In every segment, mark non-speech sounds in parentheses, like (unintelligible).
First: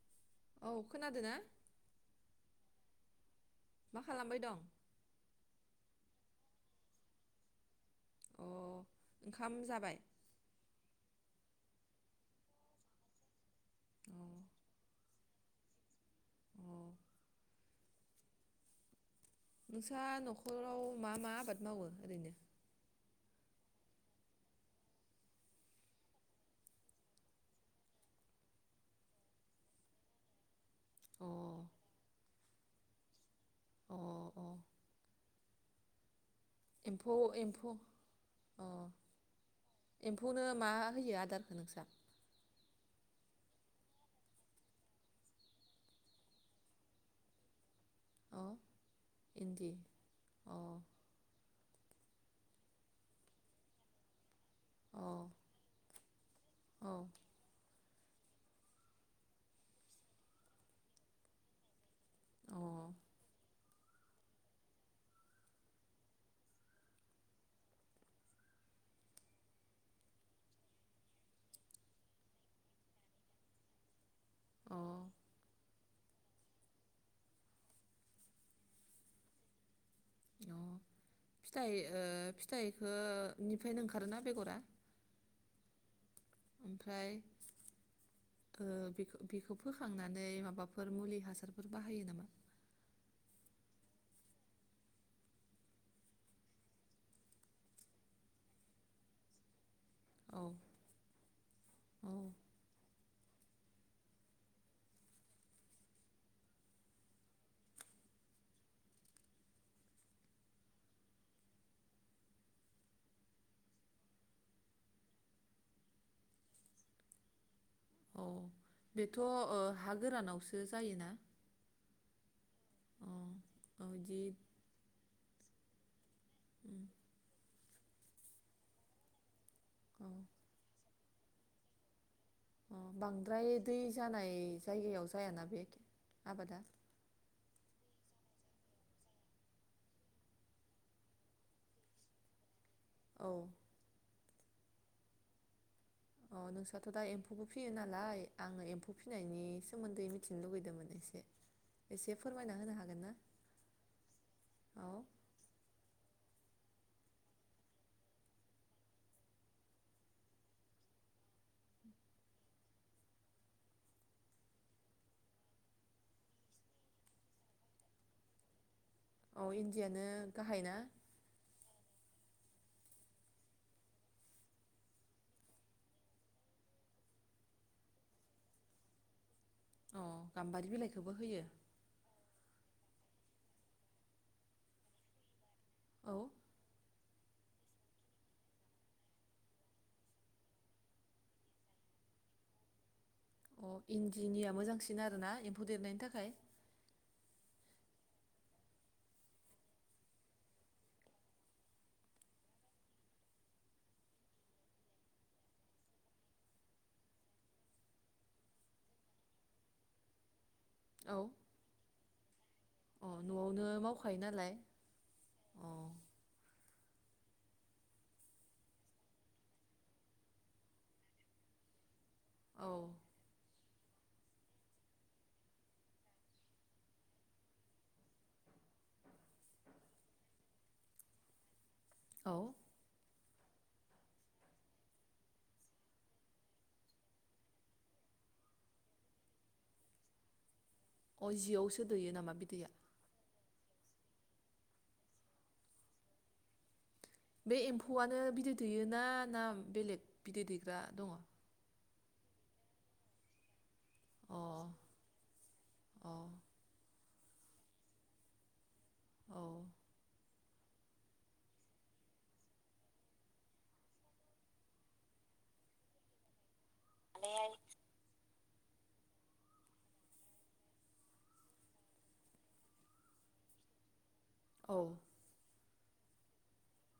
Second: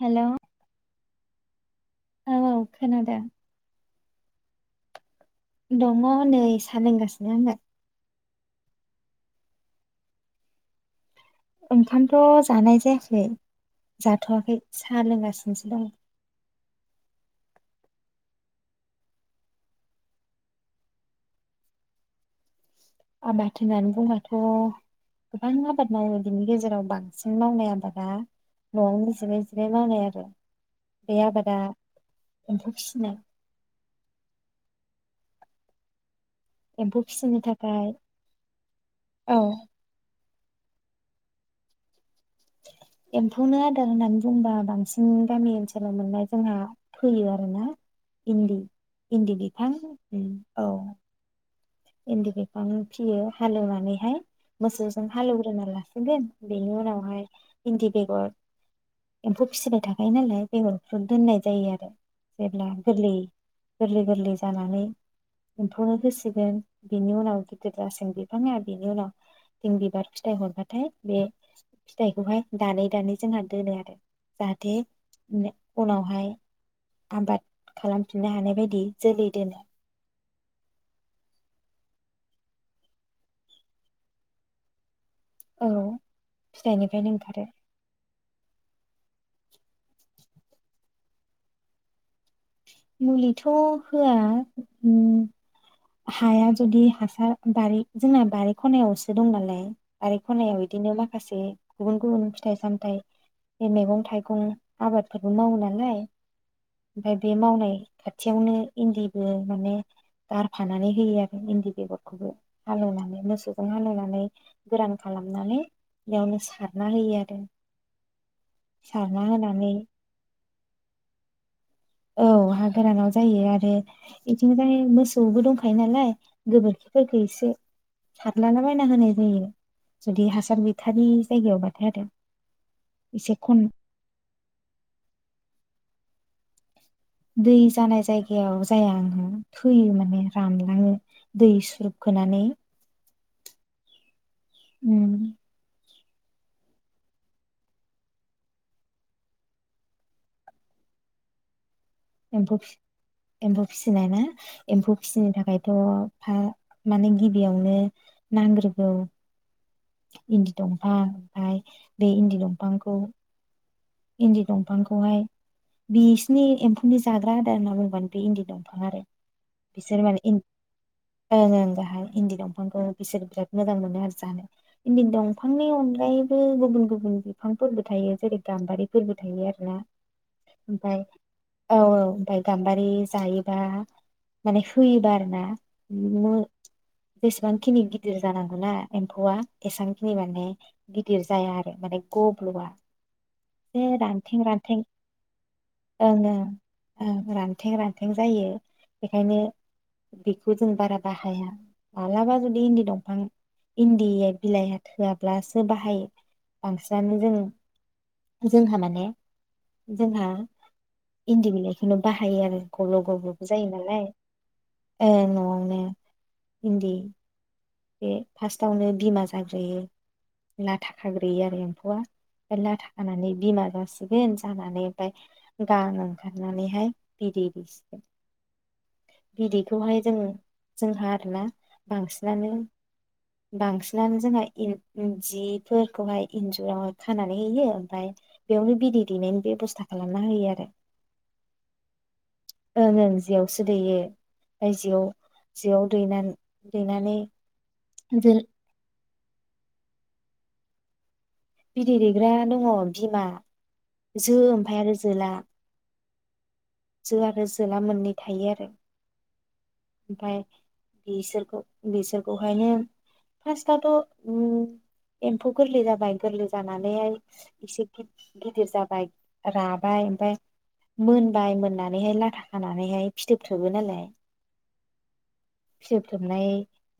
Hello औ खोनादो ना औ औ खोनादों मा खालामबाय दं दङ नै सानों लोंगासिनो आङो अ ओंखाम जाबाय ओंखामथ' जानाय जायाखै अ जाथ'वाखै साह लोंगा (unintelligible) अ नोंस्रा न'खराव मा मा आबाद मावो ओरैनो आबाद होननानै बुंबाथ' गोबां आबाद मावो बिनि गेजेराव बांसिन मावनाय आबादा न'आवनो जिराय जिराय मावनाय आरो। बे अ आबादा एम्फौ फिसिनाय। अ औ एम्फौ फिसिनो एम्फौ थाखाय अ औ एम्फौनो मा होयो आदारखौ नोंसा। एम्फौनो आदार होननानै बुंबा बांसिन गामि ओनसोलाव मोननाय जोंहा फैयो आरोना। अ इन्दि -इन्दि इन्दि बिफां अ औ इन्दि बिफां फिसियो हालेवनानैहाय। अ मोसौजों हालेवग्रो ला गोन बेनि औ अ उनावहाय इन्दि बेगर एम्फौ फिसिबाय थाखायो नालाय बेगरखौ दोननाय जायो आरो जेब्ला गोरलै गोरलै गोरलै जानानै एम्फौनो होसिगोन बिनि उनाव गिदिर जासागोन बिफाङा बिनि उनाव जों बिबार फिथाइ हरबाथाय बे फिथाइखौहाय दानै दानै जोंहा दोनो आरो जाहाथे अ उन उनावहाय आबाद खालामफिननो हानाय बायदि जोलै दोनो। अ फिथाइ ओ फिथाइखोनिफ्रायनो ओंखारोना बेगरा? औ। ओमफ्राय फिथाइनिफ्रायनो ओंखारो। ओ बेखो बेखौ फोखांनानै माबाफोर मुलि हासारफोर बाहायो नामा? मुलिथ' होआ उम हाया जुदि हासार बारि जोंना बारि खनायावसो दं नालाय। बारि औ खनायाव इदिनो माखासे गुबुन औ गुबुन फिथाइ सामथाइ बे मैगं थाइगं आबादफोरबो मावो नालाय ओमफाय बे मावनाय खाथियावनो इन्दिबो माने गारफानानै होयो आरो इन्दि बेगरखौबो हालेवनानै मोसौजों हालेवनानै गोरान खालामनानै बेयावनो सारना होयो आरो। औ बेथ' सारना ओ होनानै हा गोरानावसो जायोना? औ हा अ गोरानाव जायो आरो औ इदि इदिनो जाय मोसौबो दंखा योनालाय उम गोबोरखिफोरखो इसे सादलाना बायना होनाय जायो। औ जुदि हासार बिथ थानि जायगायावबाथाय आरो। अ एसे बांद्राय खम दै जानाय जायगायाव जायाना बे? आबादा। दै जानाय जायगायाव जाया थैयो माने रानलाङो दै सुरोबखोनानै। औ। उम। अ नोंसाथ' दा एम्फौबो फियो नालाय आङो एम्फौ फिनायनि सोमोन्दै मिथिनो लुुबैदोंमोन एसे। एसे फोरमायना एम्फौ होनो फि हागोन ना एम्फौ फिसिनाय ना औ एम्फौ फिसिनो थाखायथ' फा माने गिबियावनो नांग्रोगौ इन्दि दंफां ओमफाय बे इन्दि दंफांखौ इन्दि दंफांखौहाय बिसिनि एम्फौनि जाग्रा आदार होनना बुंबानो बे इन्दि दंफां आरो। औ बिसोर इन्दियानो माने इन गाहायना ओं ओं गाहाय। इन्दि दंफांखौ बिसोर बिराद मोजां मोनो आरो जानो इन्दि दंफांनि अनगायैबो गुबुन गुबुन बिफांफोरबो थायो जेरै गाम्बारि फोरबाय थायो आरो। ब्ला अ गाम्बारि ओमफाय बिलाइखौबो होयो औ औ ओमफाय गामबारि जायो बा माने होयोबा आरोना। औ मो जेसेबांखिनि गिदिर जानांगौ ना एम्फौआ एसेबांखिनि माने गिदिर जाया आरो माने गब्लआ। अ एसे रानथें इन्दिनिया रानथें मोजांसिन आरोना एम्फौ देरनायनि ओं थाखाय ओं औ रानथे। न्थें रान्थें जायो बेखायनो बेखौ जों बारा बाहाया माबालाबा जुदि इन्दि दंफां इन्दि बिलाइया थोआब्लासो बाहायो बांसिनानो जों। जोंहा माने जोंहा औ इन्दि बिलायखौनो बाहायो आरो। गब्ल' अ गब्ल'बो न'आवनो जायो नालाय मावखायो अ अ न'आवनो इन्दि बे फार्स्टआवनो बिमा जाग्रोयो लाथा खाग्रोयो आरो एम्फौआ औ लाथा खानानै बिमा जासिगोन जानानै ओमफ्राय गां ओंखारनानैहाय बिदै दैसिगोन बिदैखौहाय जों जोंहा आरोना औ बांसिनानो बांसिनानो जोंहा इन जिफोरखौहाय इन्जुरावहाय खानानै होयो ओमफ्राय बेयावनो बिदै दैनायनि बेब'स्था खालामना होयो आरो। अ जियावसो दैयो नामा बिदैया? ओं ओं जियावसो दैयो बायजोआव जिआव दैना -दैनानै बे एम्फौआनो जोल बिदै दैयोना? ना बेलेग बिदै दैग्रा दङ? बिदै दैग्रा दङ बिमा। जो ओमफ्राय आरो जोला। अ जो आरो जोला मोननै थायो आरो। औ (unintelligible) बिसोरखौ बिसोरखौहाय फार्सटआवथ' ओम एमफौ गोरलै जाबाय गोरलै जानानै इसे गिदिर जाबाय राबाय ओमफ्राय मोनबाय मोननानैहाय लाथा खानानैहाय फिथोब थोबो नालाय। औ फिथोबथोबनाय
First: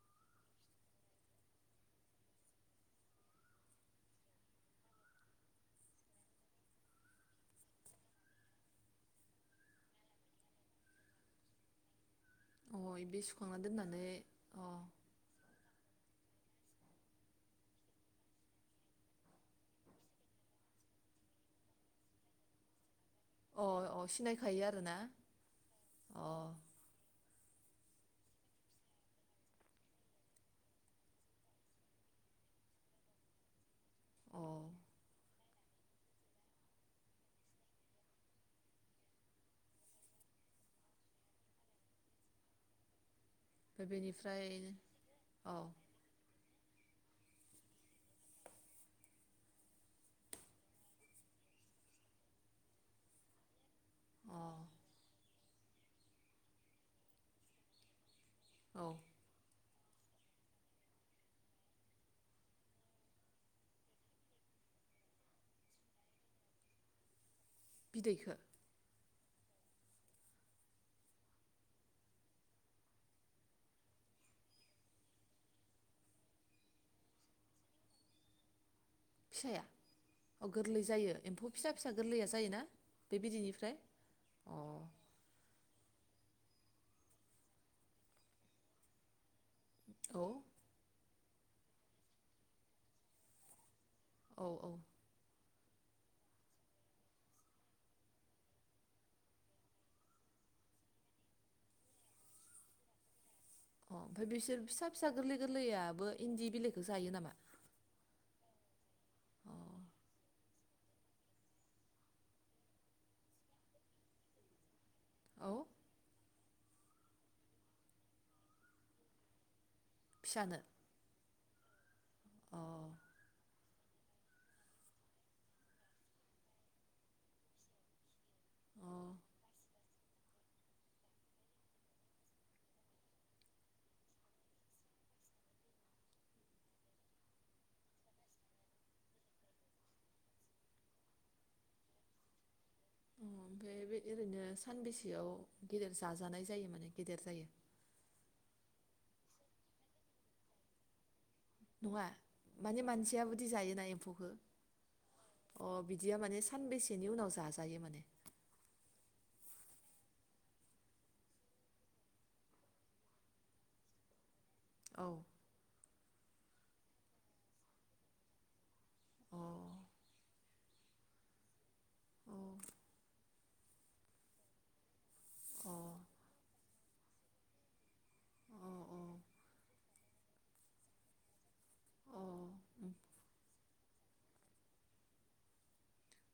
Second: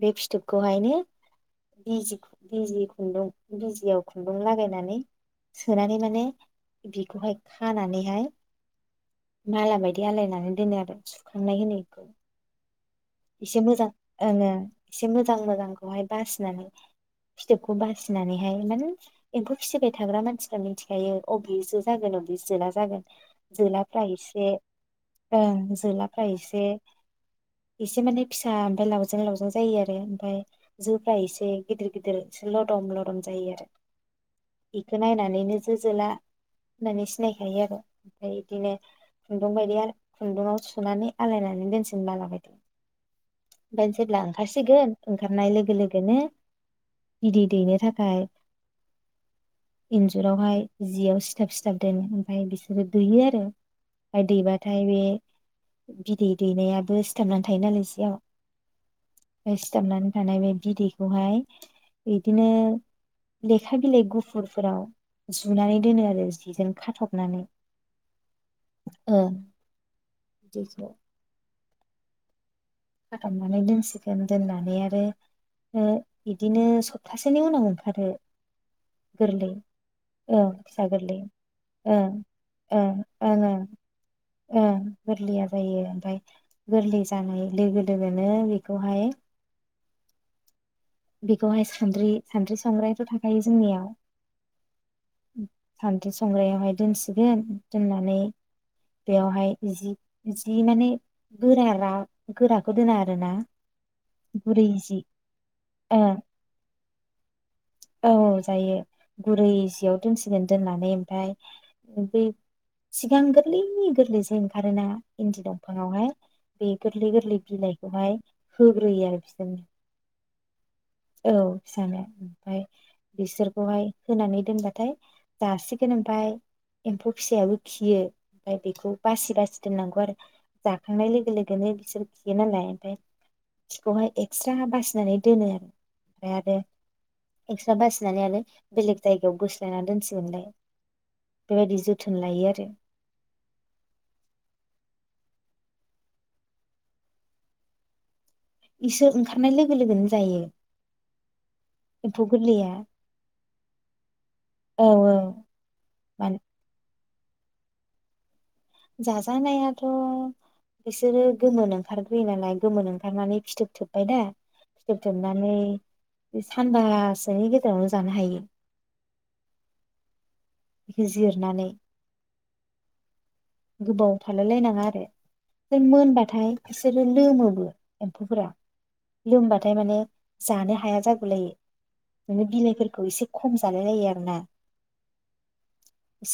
बे फिथोबखौहायनो बिजि -बिजि खुन्दुं बिजियाव खुन्दुं लागायनानै सोनानै माने बिखौहाय खानानैहाय माला बायदि आलायनानै दोनो आरो सुखांनाय होनो बेखौ। औ अ बे सुखांना एसे मोजां दोननानै ओङो अ एसे मोजां मोजांखौहाय बासिनानै फिथोबखौ बासिनानैहाय माने एम्फौ फिसिबाय थाग्रा मानसिफ्रा मिथिखायो अबे जो जागोन अबे जोला जागोन। अ अ जोलाफ्रा एसे सिनायखायो आरोना ओं अ जोलाफ्रा एसे एसे माने फिसा ओमफाय लावजें लावजें जायो आरो ओमफाय जोफ्रा एसे गिदिर गिदिर एसे लदम लदम जायो आरो। अ बेखौ नायनानैनो जो जोला होननानै सिनायखायो आरो ओमफ्राय बिदिनो खुन्दुं बायदि आरो खुन्दुंआव सुनानै आलायनानै दोनसै। (unintelligible) (unintelligible) ओमफ्राय जेब्ला बेनिफ्राय ओंखारसिगोन ओंखारनाय औ लोगो लोगोनो बिदै दैनो थाखाय इन्जुरावहाय जियाव सिथाब सिथाब दोनो ओमफाय बिसोरो दैयो आरो ओमफ्राय अ दैबाथाय बे बिदै दैनाया (unintelligible) सिथाबनानै थायो नालाय (unintelligible) औ ओमफ्राय सिथाबनानै थानाय बे बिदैखौहाय बिदिनो लेखा बिलाइ गुफुरफोराव जुनानै दोनो आरो जिजों खाथबनानै। बिदैखौ ओ (unintelligible) (unintelligible) दोननानै आरो ओ बिदिनो सप्तासेनि उनाव ओंखारो। गोरलै फिसाया औ अ फिसा जायो गोरलै एम्फौ फिसा फिसा ओ गोरलैया जायोना ओ बे ओ ओ बिदैनिफ्राय अ ओ गोरलैया जायो ओमफाय गोरलै जानाय लोगो लोगोनो बेखौहाय औ बेखौहाय सानद्रि सानद्रि संग्रायाथ' थाखायो जोंनियाव औ औ सान्द्रि संग्रायावहाय दोनसिगोन दोननानै बेयावहाय जि जि माने गोरारा गोराखौ दोना आरोना अ ओमफाय गुरै बिसोर फिसा जि फिसा गोरलै गोरलै औ औ जायो गुरै जियाव दोनसिगोन दोननानै ओमफ्राय बे सिगां गोरलैनि गोरलै जे ओंखारोना (unintelligible) अ औ दंफाङावहाय बे गोरलै गोरलै बिलाइखौहाय होग्रोयो आरो बिसोरनो फिसानो औ फिसानो अ ओमफाय बिसोर (unintelligible) होनानै दोनबाथाय जासिगोन ओमफाय एम्फौ फिसायाबो खियो ओमफ्राय अ बेखौ बासि बासि दोननांगौ आरो जाखांनाय लोगो लोगोनो बिसोर खियो नालाय ओमफ्राय खिखौहाय एक्सट्रा बासिनानै दोनो आरो ओमफाय आरो एक्सट्रा बासिनानै आरो बेलेग जायगायाव गोोस्लायना दोनसैगोनलाय बेबायदि जोथोन लायो आरो (unintelligible) ओरैनो सानबेसेयाव गेदेर जाजानाय जायो माने गेदेर जायो इसोर ओंखारनाय लोगो लोगोनो जायो नङा एम्फौ गोरलैया माने मानसियाबोदि जायोना एम्फौखौ औ अ बिदिया मानो माने सानबेसे (unintelligible) (unintelligible) उनाव जाजायो माने जाजानायाथ' बिसोरो गोमोन ओंखारग्रोयो नालाय गोमोन ओंखारनानै फिथोब थोबबाय दा औ (unintelligible) बे सानबासोनि गेजेरावनो जानो हायो अ (unintelligible) जिरनानै औ गोबाव थालाय लायनाङा आरो मोनबाथाय बिसोरो लोमोबो एम्फौफोरा अ अ लोमबाथाय माने जानो हाया जागौलायो अ नोङो बिलाइफोरखौ एसे खम जालाय लायो आरोना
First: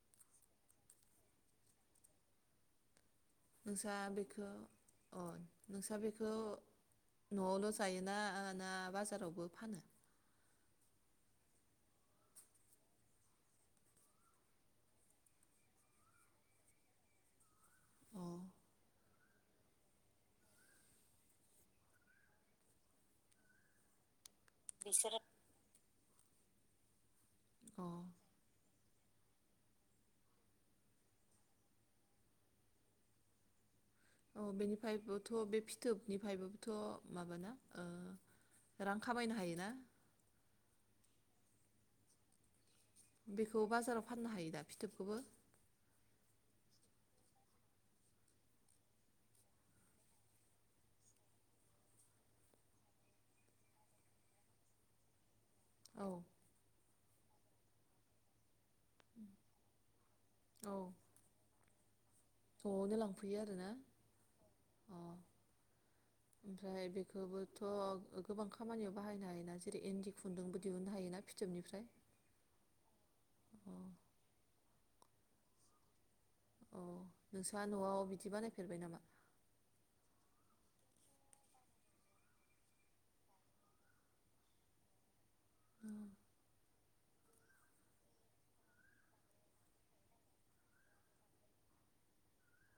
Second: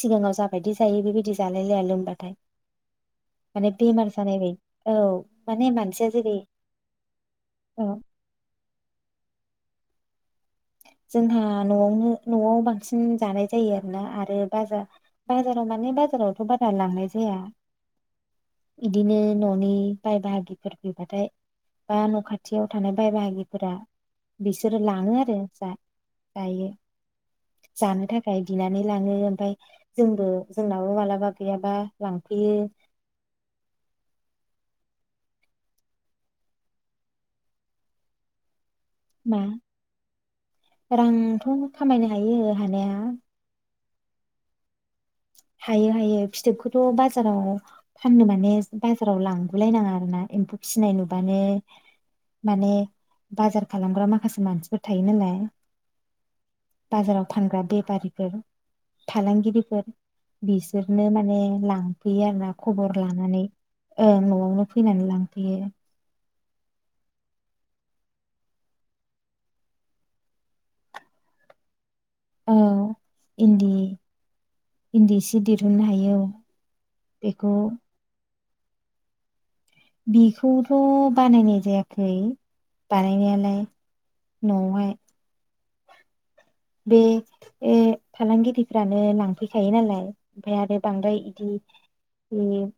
सिगाङाव जाबायदि जायो बेबायदि जालाय लाया लोमबाथाय (unintelligible) माने नोंसा बेमार जानाय बेखो बाय औ अ माने नोंसा मानसिया बेखो जेरै न'आवल' औ जायोना ना बाजारावबो फानो? जोंहा न'आवनो न'आव बांसिन जानाय जायो आरोना आरो बाजार बाजाराव माने बाजारावथ' बारा लांनाय जाया। अ इदिनो न'नि बाय बाहागिफोर फैबाथाय बा न' खाथियाव थानाय बाय बाहागिफोरा बिसोरो लाङो आरो जा जायो अ जानो थाखाय बिनानै लाङो। ओमफाय जोंबो जोंनाबो माबालाबा गैयाबा लांफैयो। औ बेनिफायबोथ' बे फिथोबनिफ्रायबोथ' माबाना ओ रां खामायनो मा हायोना रांथ' खामायनो हायो हानाया बेखौ बाजाराव फाननो हायो दा? फिथोबखौबो हायो हायो फिथोबखो थ' बाजाराव फाननो माने बाजाराव लांगुलायनाङा आरोना एम्फौ फिनाय नुबानो माने बाजार खालामग्रा माखासे मानसिफोर थायो नालाय औ बाजाराव फानग्रा बे फारि‌ फोर फालांगिरि औ बिसोरनो माने लां फैयो आरो ना न'आवनो खबर लांफैयो लानानै आरोना ओं न'आवनो अ फैनानै लांफैयो। ओमफ्राय बेखोबोथ' गोबां खामानियाव बाहायनो हायोना जेरै इन्दि खुन्दुंबो दिहुननो हायोना फिथोबनिफ्राय? औ इन्दि अ इन्दि सि दिरहुननो हायो औ औ बेखौ नोंसा न'आव बिदि बानाय फेरबाय नामा? बेखौथ' बानायनाय जायाखै बानायनायालाय न'वावहाय। औ बे बे फालांगिरिफ्रानो लांफैखायो नालाय ओमफाय आरो बांद्राय इदि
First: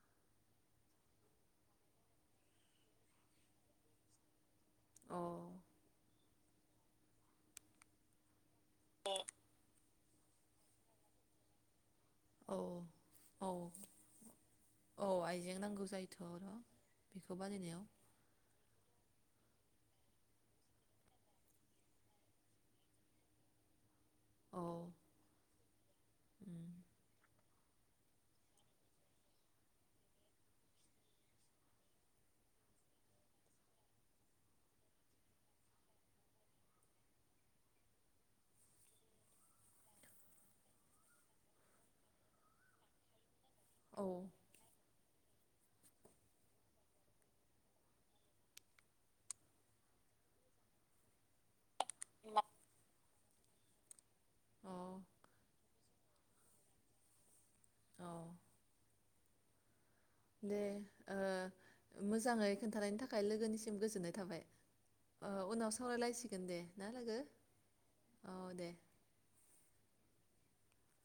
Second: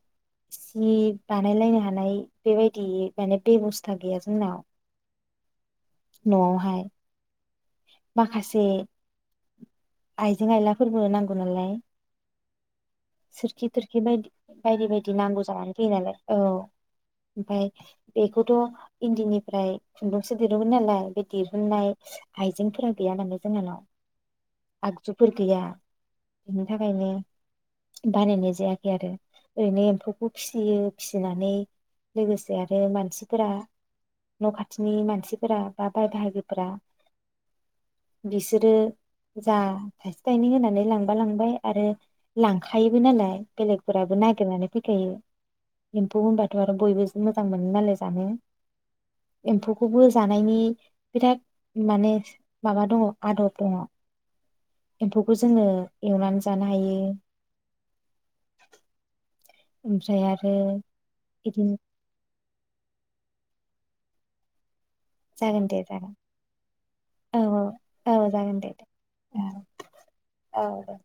सि बानायलायनो हानाय बेबायदि माने बेब'स्था गैया जोंनाव। अ न'वावहाय माखासे आइजें आइलाफोरबो नांगौ नालाय औ औ सोरखि थोरखि बायदि बायदि औ बायदि नांगौ आइजें जानानै फैयो नालाय जायोथ' औ र' बेखौ ओमफाय बानायनायाव बेखौथ' इन्दिनि ओमफ्राय खुन्दुंसो दिरहुनगोन नालाय बे दिरहुननाय आइजेंफोरा गैया माने जोंहानाव। औ आगजुफोर गैया बिनि उम थाखायनो बानायनाय जायाखै आरो ओरैनो एम्फौखौ फिसियो फिसिनानै लोगोसे आरो मानसिफोरा न' खाथिनि मानसिफोरा बा बाय बाहागोफोरा बिसोरो जा थाइसे थाइनै होनानै लांबा लांबाय आरो लांखायोबो नालाय औ बेलेगफोराबो नागिरनानै फैखायो। एम्फौ होनबाथ' आरो बयबो मोजां मोनो नालाय जानो एम्फौखौबो जानायनि बिराद माने माबा दङ आदथ दङ' अ एम्फौखौ जोङो एवनानै जानो हायो औ ओमफ्राय आरो दे बिदिनो ओ मोजाङै खोन्थानायनि था थाखाय लोगोनिसिम गोजोननाय थाबाय ओ जागोन उनाव दे जागोन सावरायलायसिगोन दे ना लोगो औ दे औ दे